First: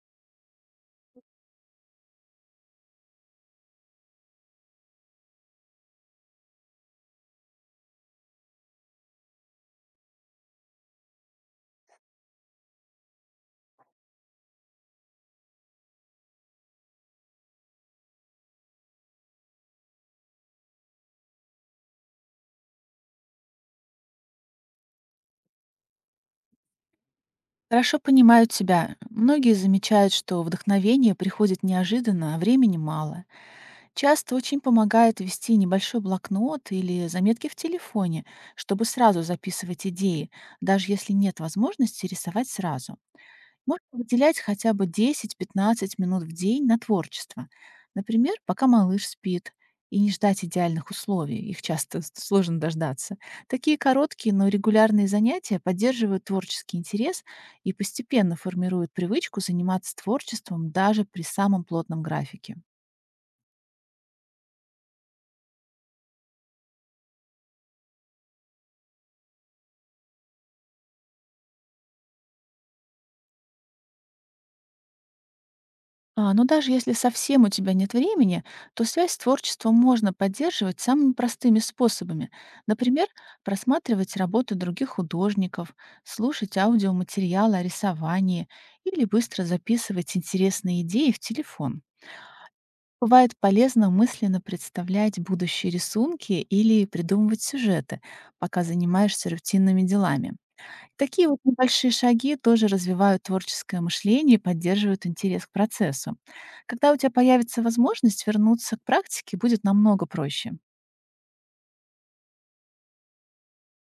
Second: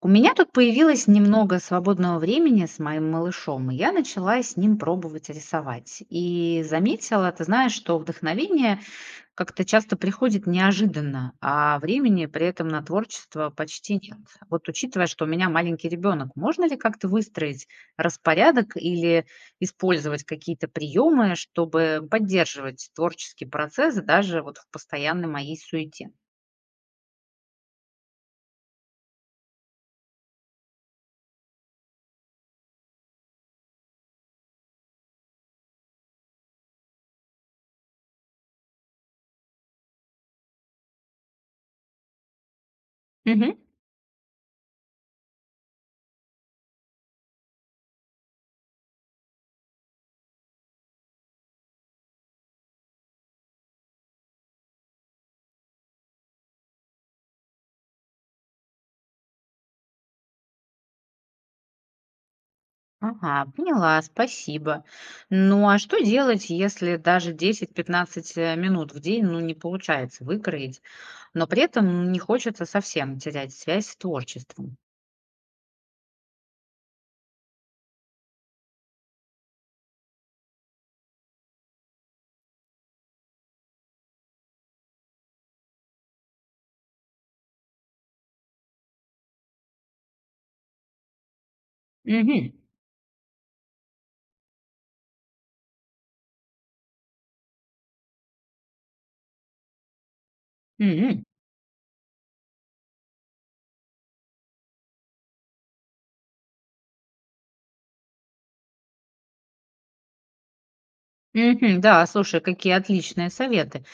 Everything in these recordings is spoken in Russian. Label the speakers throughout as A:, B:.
A: У меня тут появилось немного свободного времени с моим малышом, и я начала с ним пробовать рисовать. И заметила, ты знаешь, что вдохновение как-то часто приходит неожиданно, а времени при этом на творчество почти нет. Вот учитывая, что у меня маленький ребенок, можно ли как-то выстроить распорядок или использовать какие-то приемы, чтобы поддерживать творческий процесс даже вот в постоянной моей суете?
B: Хорошо понимаю тебя. Многие замечают, что вдохновение приходит неожиданно, а времени мало. Часто очень помогает вести небольшой блокнот или заметки в телефоне, чтобы сразу записывать идеи, даже если нет возможности рисовать сразу. Можно выделять хотя бы 10-15 минут в день на творчество. Например, пока малыш спит, и не ждать идеальных условий, их часто сложно дождаться. Такие короткие, но регулярные занятия поддерживают творческий интерес и постепенно формируют привычку заниматься творчеством даже при самом плотном графике.
A: Ага, поняла, спасибо. Ну а что делать, если даже 10-15 минут в день, ну, не получается выкроить, но при этом не хочется совсем терять связь с творчеством?
B: А, ну даже если совсем у тебя нет времени, то связь с творчеством можно поддерживать самыми простыми способами. Например, просматривать работы других художников, слушать аудиоматериалы о рисовании или быстро записывать интересные идеи в телефон.
A: Мгм.
B: Бывает полезно мысленно представлять будущие рисунки или придумывать сюжеты, пока занимаешься рутинными делами.
A: Мгм.
B: Такие вот небольшие шаги тоже развивают творческое мышление и поддерживают интерес к процессу. Когда у тебя появится возможность вернуться к практике, будет намного проще.
A: Мгм. Да, слушай, какие отличные советы.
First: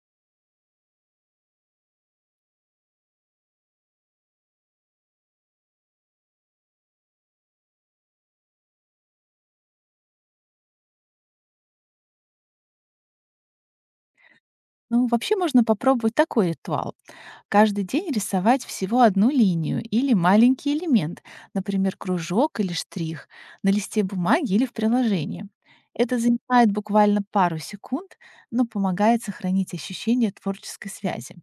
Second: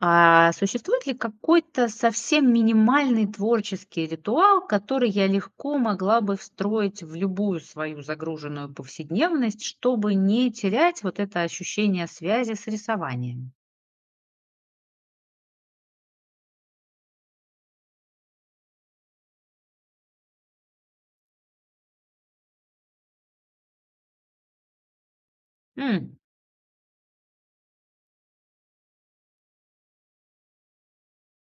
A: А существует ли какой-то совсем минимальный творческий ритуал, который я легко могла бы встроить в любую свою загруженную повседневность, чтобы не терять вот это ощущение связи с рисованием?
B: Ну, вообще можно попробовать такой ритуал. Каждый день рисовать всего одну линию или маленький элемент, например, кружок или штрих, на листе бумаги или в приложении.
A: М,
B: Это занимает буквально пару секунд, но помогает сохранить ощущение творческой связи.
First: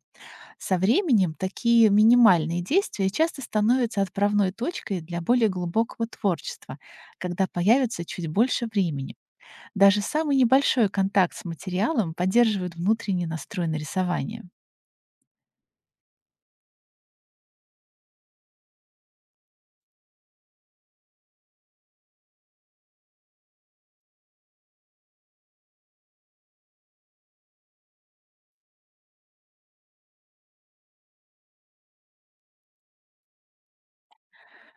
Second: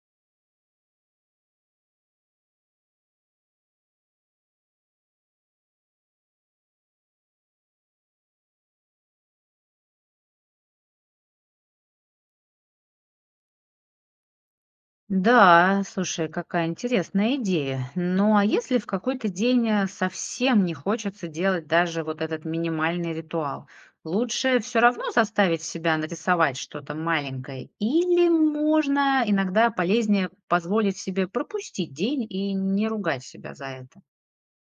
B: Со временем такие минимальные действия часто становятся отправной точкой для более глубокого творчества, когда появится чуть больше времени. Даже самый небольшой контакт с материалом поддерживает внутренний настрой на рисование.
A: да, слушай, какая интересная идея. Ну, а если в какой-то день совсем не хочется делать даже вот этот минимальный ритуал, лучше все равно заставить себя нарисовать что-то маленькое, или можно иногда полезнее позволить себе пропустить день и не ругать себя за это?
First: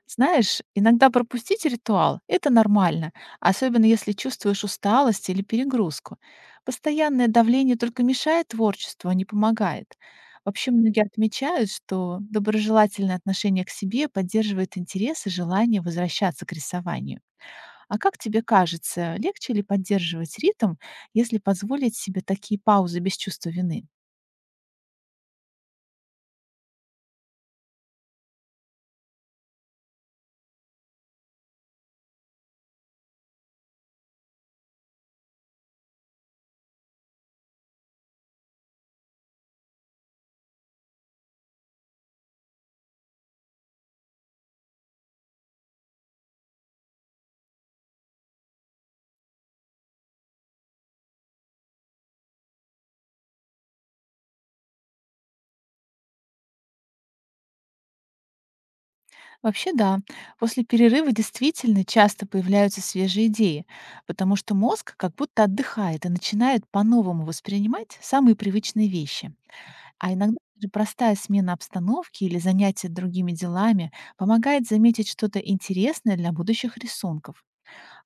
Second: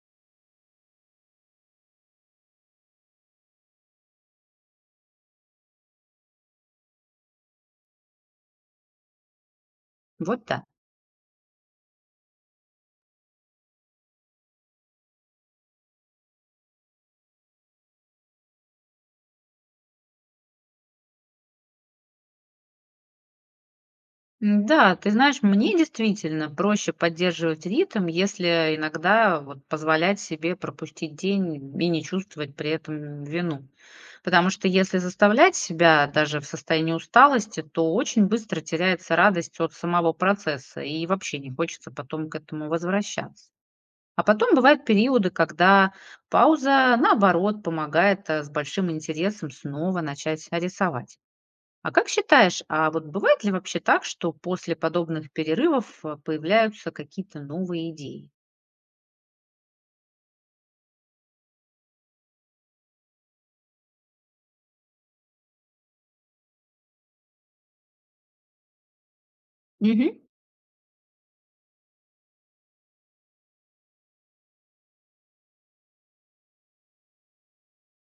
B: Знаешь, иногда пропустить ритуал — это нормально, особенно если чувствуешь усталость или перегрузку. Постоянное давление только мешает творчеству, а не помогает.
A: Вот так.
B: Вообще многие отмечают, что доброжелательное отношение к себе поддерживает интерес и желание возвращаться к рисованию. А как тебе кажется, легче ли поддерживать ритм, если позволить себе такие паузы без чувства вины?
A: М-да, ты знаешь, мне действительно проще поддерживать ритм, если иногда вот позволять себе пропустить день и не чувствовать при этом вину. Потому что если заставлять себя даже в состоянии усталости, то очень быстро теряется радость от самого процесса и вообще не хочется потом к этому возвращаться. А потом бывают периоды, когда пауза, наоборот, помогает, с большим интересом снова начать рисовать. А как считаешь, а вот бывает ли вообще так, что после подобных перерывов появляются какие-то новые идеи?
B: Вообще да, после перерыва действительно часто появляются свежие идеи, потому что мозг как будто отдыхает и начинает по-новому воспринимать самые привычные вещи. А
A: Мгм.
B: иногда даже простая смена обстановки или занятие другими делами помогает заметить что-то интересное для будущих рисунков.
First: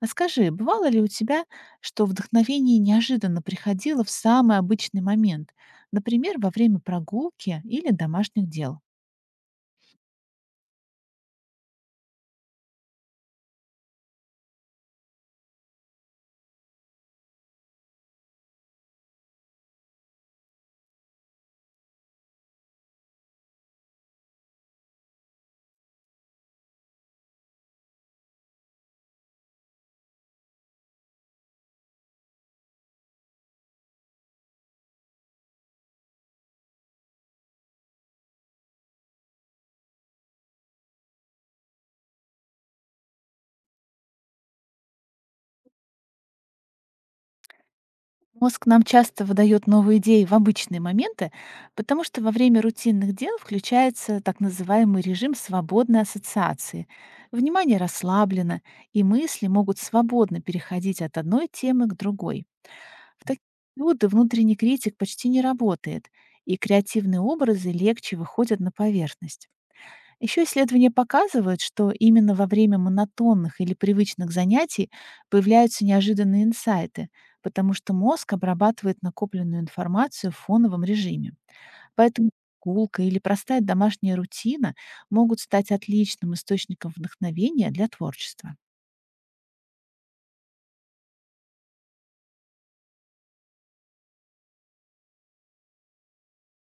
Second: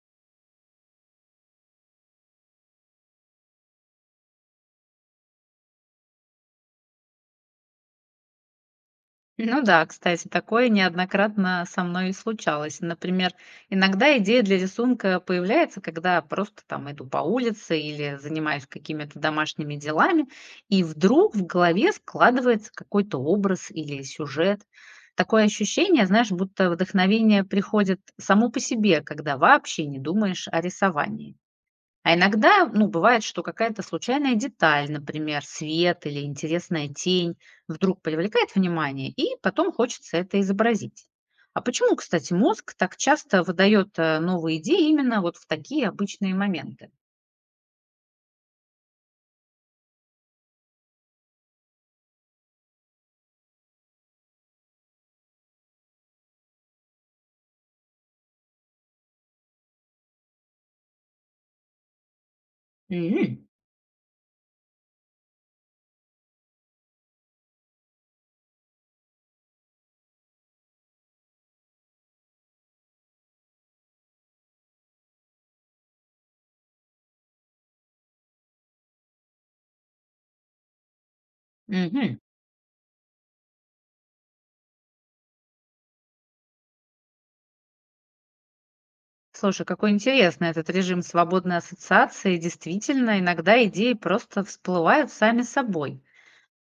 B: А скажи, бывало ли у тебя, что вдохновение неожиданно приходило в самый обычный момент, например, во время прогулки или домашних дел?
A: Ну да, кстати, такое неоднократно со мной и случалось. Например, иногда идея для рисунка появляется, когда просто там иду по улице или занимаюсь какими-то домашними делами, и вдруг в голове складывается какой-то образ или сюжет. Такое ощущение, знаешь, будто вдохновение приходит само по себе, когда вообще не думаешь о рисовании. А иногда, ну, бывает, что какая-то случайная деталь, например, свет или интересная тень, вдруг привлекает внимание, и потом хочется это изобразить. А почему, кстати, мозг так часто выдает новые идеи именно вот в такие обычные моменты?
B: Мозг нам часто выдает новые идеи в обычные моменты, потому что во время рутинных дел включается так называемый режим свободной ассоциации. Внимание расслаблено, и мысли могут свободно переходить от одной темы к другой. В такие
A: М,
B: периоды внутренний критик почти не работает, и креативные образы легче выходят на поверхность. Еще исследования показывают, что именно во время монотонных или привычных занятий появляются неожиданные инсайты, потому что мозг обрабатывает накопленную информацию в фоновом режиме.
A: мгм.
B: Поэтому прогулка или простая домашняя рутина могут стать отличным источником вдохновения для творчества.
A: Слушай, какой интересный этот режим свободной ассоциации. Действительно, иногда идеи просто всплывают сами собой.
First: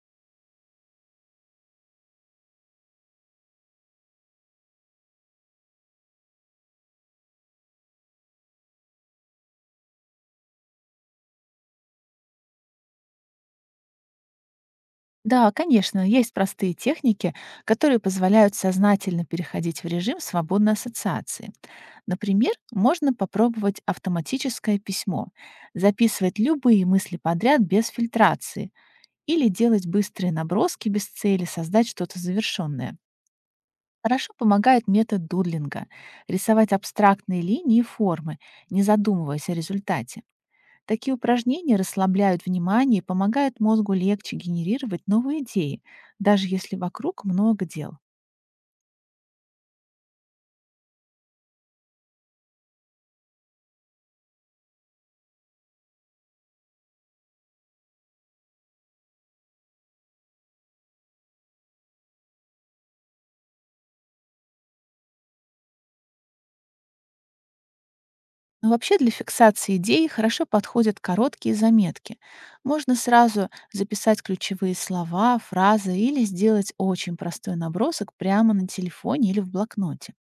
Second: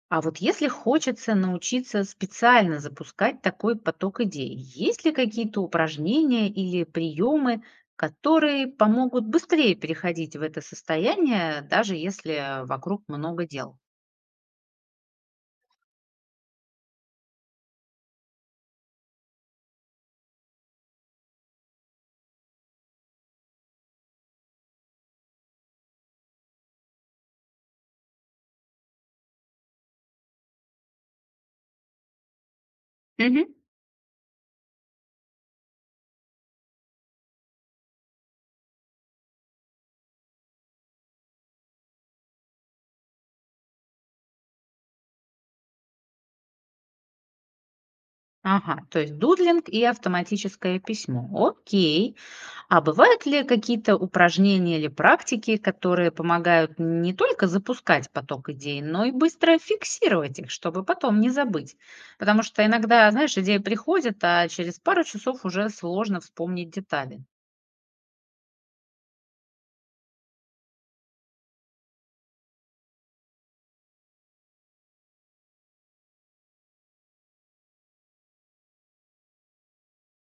A: А вот если хочется научиться специально запускать такой поток идей, есть ли какие-то упражнения или приемы, которые помогут быстрее переходить в это состояние, даже если вокруг много дел?
B: Да, конечно, есть простые техники, которые позволяют сознательно переходить в режим свободной ассоциации. Например, можно попробовать автоматическое письмо, записывать любые мысли подряд без фильтрации или делать быстрые наброски без цели, создать что-то завершенное.
A: Мгм.
B: Хорошо помогает метод дудлинга — рисовать абстрактные линии и формы, не задумываясь о результате. Такие упражнения расслабляют внимание и помогают мозгу легче генерировать новые идеи, даже если вокруг много дел.
A: Ага, то есть дудлинг и автоматическое письмо. Окей. А бывают ли какие-то упражнения или практики, которые помогают не только запускать поток идей, но и быстро фиксировать их, чтобы потом не забыть? Потому что иногда, знаешь, идея приходит, а через пару часов уже сложно вспомнить детали.
B: Но вообще для фиксации идей хорошо подходят короткие заметки. Можно сразу записать ключевые слова, фразы или сделать очень простой набросок прямо на телефоне или в блокноте.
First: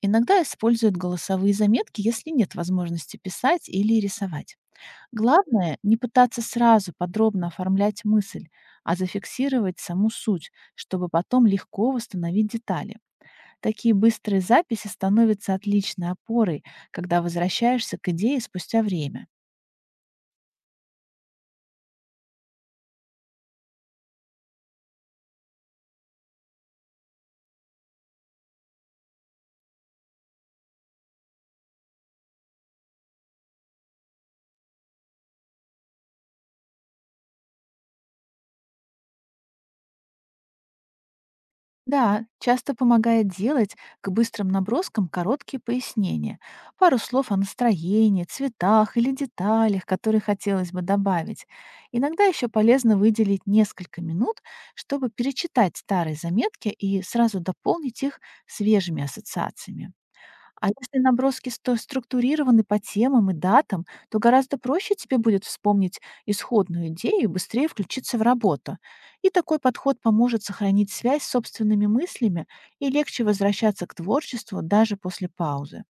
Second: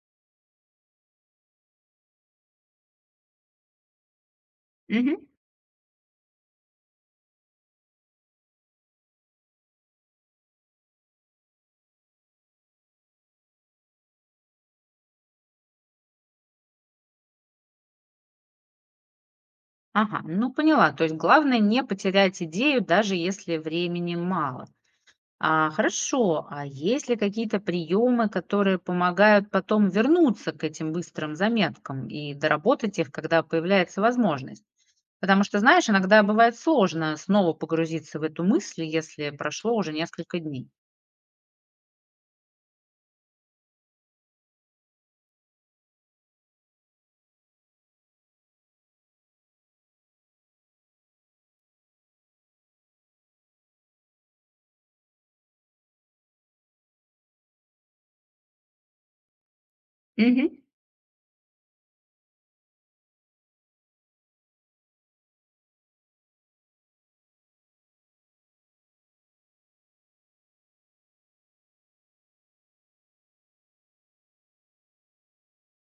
B: Иногда используют голосовые заметки, если нет возможности писать или рисовать.
A: Мгм.
B: Главное не пытаться сразу подробно оформлять мысль, а зафиксировать саму суть, чтобы потом легко восстановить детали. Такие быстрые записи становятся отличной опорой, когда возвращаешься к идее спустя время.
A: Ага, ну поняла. То есть главное не потерять идею, даже если времени мало. А, хорошо, а есть ли какие-то приемы, которые помогают потом вернуться к этим быстрым заметкам и доработать их, когда появляется возможность? Потому что, знаешь, иногда бывает сложно снова погрузиться в эту мысль, если прошло уже несколько дней.
B: Да, часто помогает делать к быстрым наброскам короткие пояснения, пару слов о настроении, цветах или деталях, которые хотелось бы добавить. Иногда еще полезно выделить несколько минут, чтобы перечитать старые заметки и сразу дополнить их свежими ассоциациями.
A: Мгм.
B: А если наброски сто структурированы по темам и датам, то гораздо проще тебе будет вспомнить исходную идею и быстрее включиться в работу. И такой подход поможет сохранить связь с собственными мыслями и легче возвращаться к творчеству даже после паузы.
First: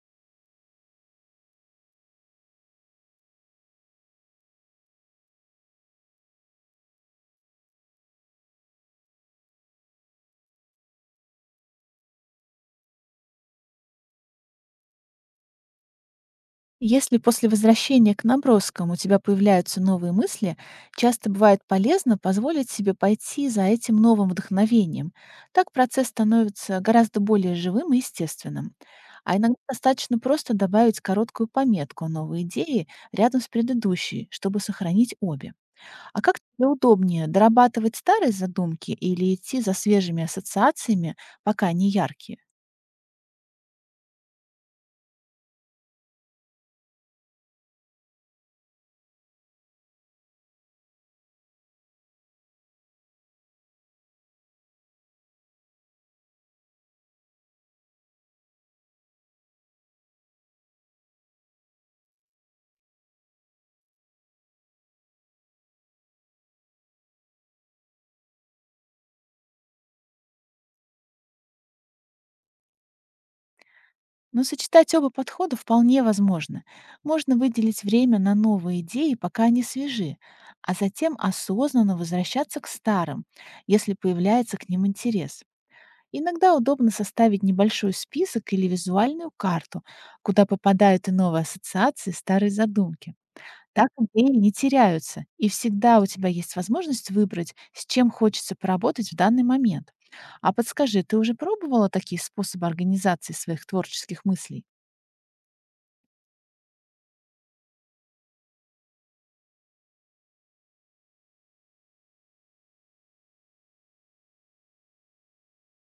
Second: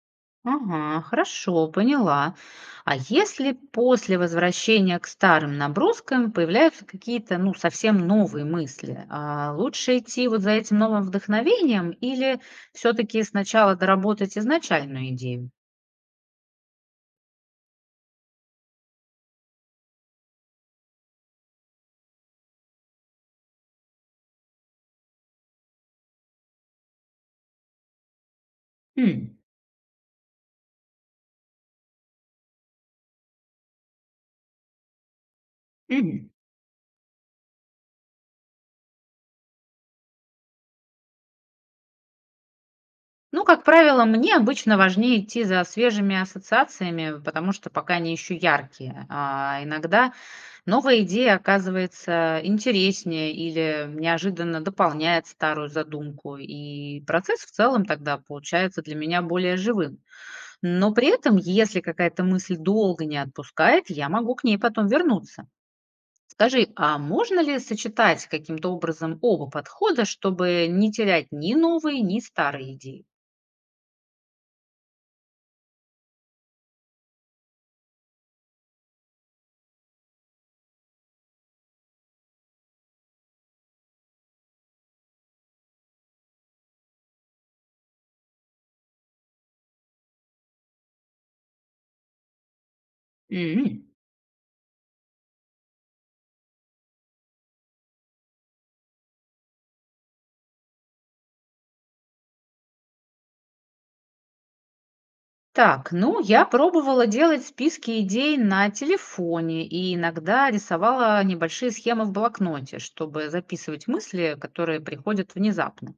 A: Ага, хорошо, поняла. А если после возвращения к старым наброскам появляются какие-то, ну, совсем новые мысли, а лучше идти вот за этим новым вдохновением или все-таки сначала доработать изначальную идею?
B: Если после возвращения к наброскам у тебя появляются новые мысли, часто бывает полезно позволить себе пойти за этим новым вдохновением. Так процесс становится гораздо более живым и естественным. А
A: М,
B: иногда достаточно просто добавить короткую пометку о новой идее рядом с предыдущей, чтобы сохранить обе. А
A: мгм.
B: как тебе удобнее, дорабатывать старые задумки или идти за свежими ассоциациями, пока они яркие?
A: Ну, как правило, мне обычно важнее идти за свежими ассоциациями, потому что пока они еще яркие. А иногда новая идея оказывается интереснее или неожиданно дополняет старую задумку, и процесс в целом тогда получается для меня более живым. Но при этом, если какая-то мысль долго не отпускает, я могу к ней потом вернуться. Скажи, а можно ли сочетать каким-то образом оба подхода, чтобы не терять ни новые, ни старые идеи?
B: Но сочетать оба подхода вполне возможно. Можно выделить время на новые идеи, пока они свежи, а затем осознанно возвращаться к старым, если появляется к ним интерес. Иногда удобно составить небольшой список или визуальную карту, куда попадают и новые ассоциации, и старые задумки.
A: М.
B: Так идеи не теряются, и всегда у тебя есть возможность выбрать, с чем хочется поработать в данный момент. А подскажи, ты уже пробовала такие способы организации своих творческих мыслей?
A: Так, ну, я пробовала делать списки идей на телефоне и иногда рисовала небольшие схемы в блокноте, чтобы записывать мысли, которые приходят внезапно.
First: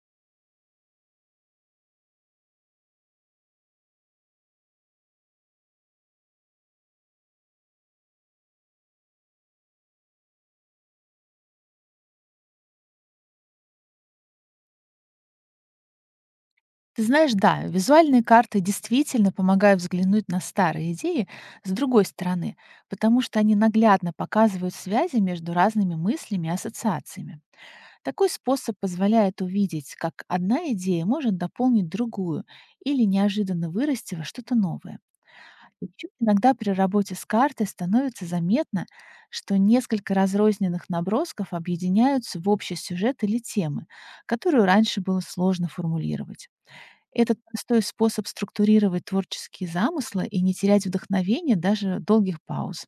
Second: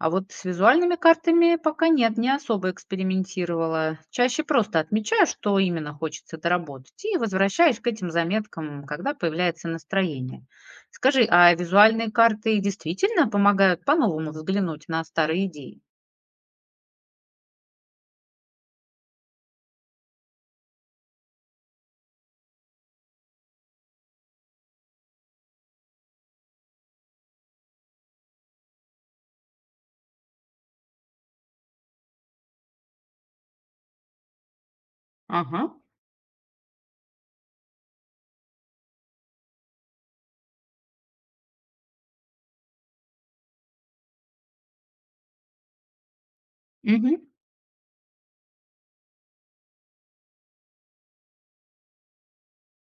A: А вот с визуальными картами пока нет, не особо экспериментировала. Чаще просто отмечаю, что именно хочется доработать, и возвращаюсь к этим заметкам, когда появляется настроение. Скажи, а визуальные карты действительно помогают по-новому взглянуть на старые идеи?
B: Ты знаешь, да, визуальные карты действительно помогают взглянуть на старые идеи с другой стороны, потому что они наглядно показывают связи между разными мыслями и ассоциациями. Такой способ позволяет увидеть, как одна идея может дополнить другую или неожиданно вырасти во что-то новое.
A: Ага.
B: Ещё иногда при работе с картой становится заметно, что несколько разрозненных набросков объединяются в общий сюжет или темы, которую раньше было сложно формулировать.
A: Мгм.
B: Этот простой способ структурировать творческие замыслы и не терять вдохновение даже долгих пауз.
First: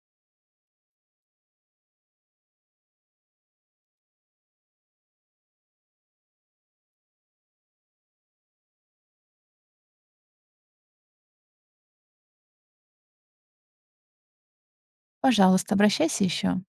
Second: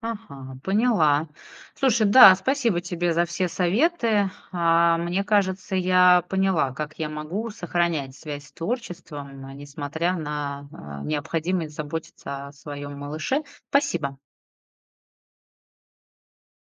A: Ага, поняла. Слушай, да, спасибо тебе за все советы. А, мне кажется, я поняла, как я могу сохранять связь с творчеством, несмотря на необходимость заботиться о своем малыше. Спасибо.
B: Пожалуйста, обращайся еще.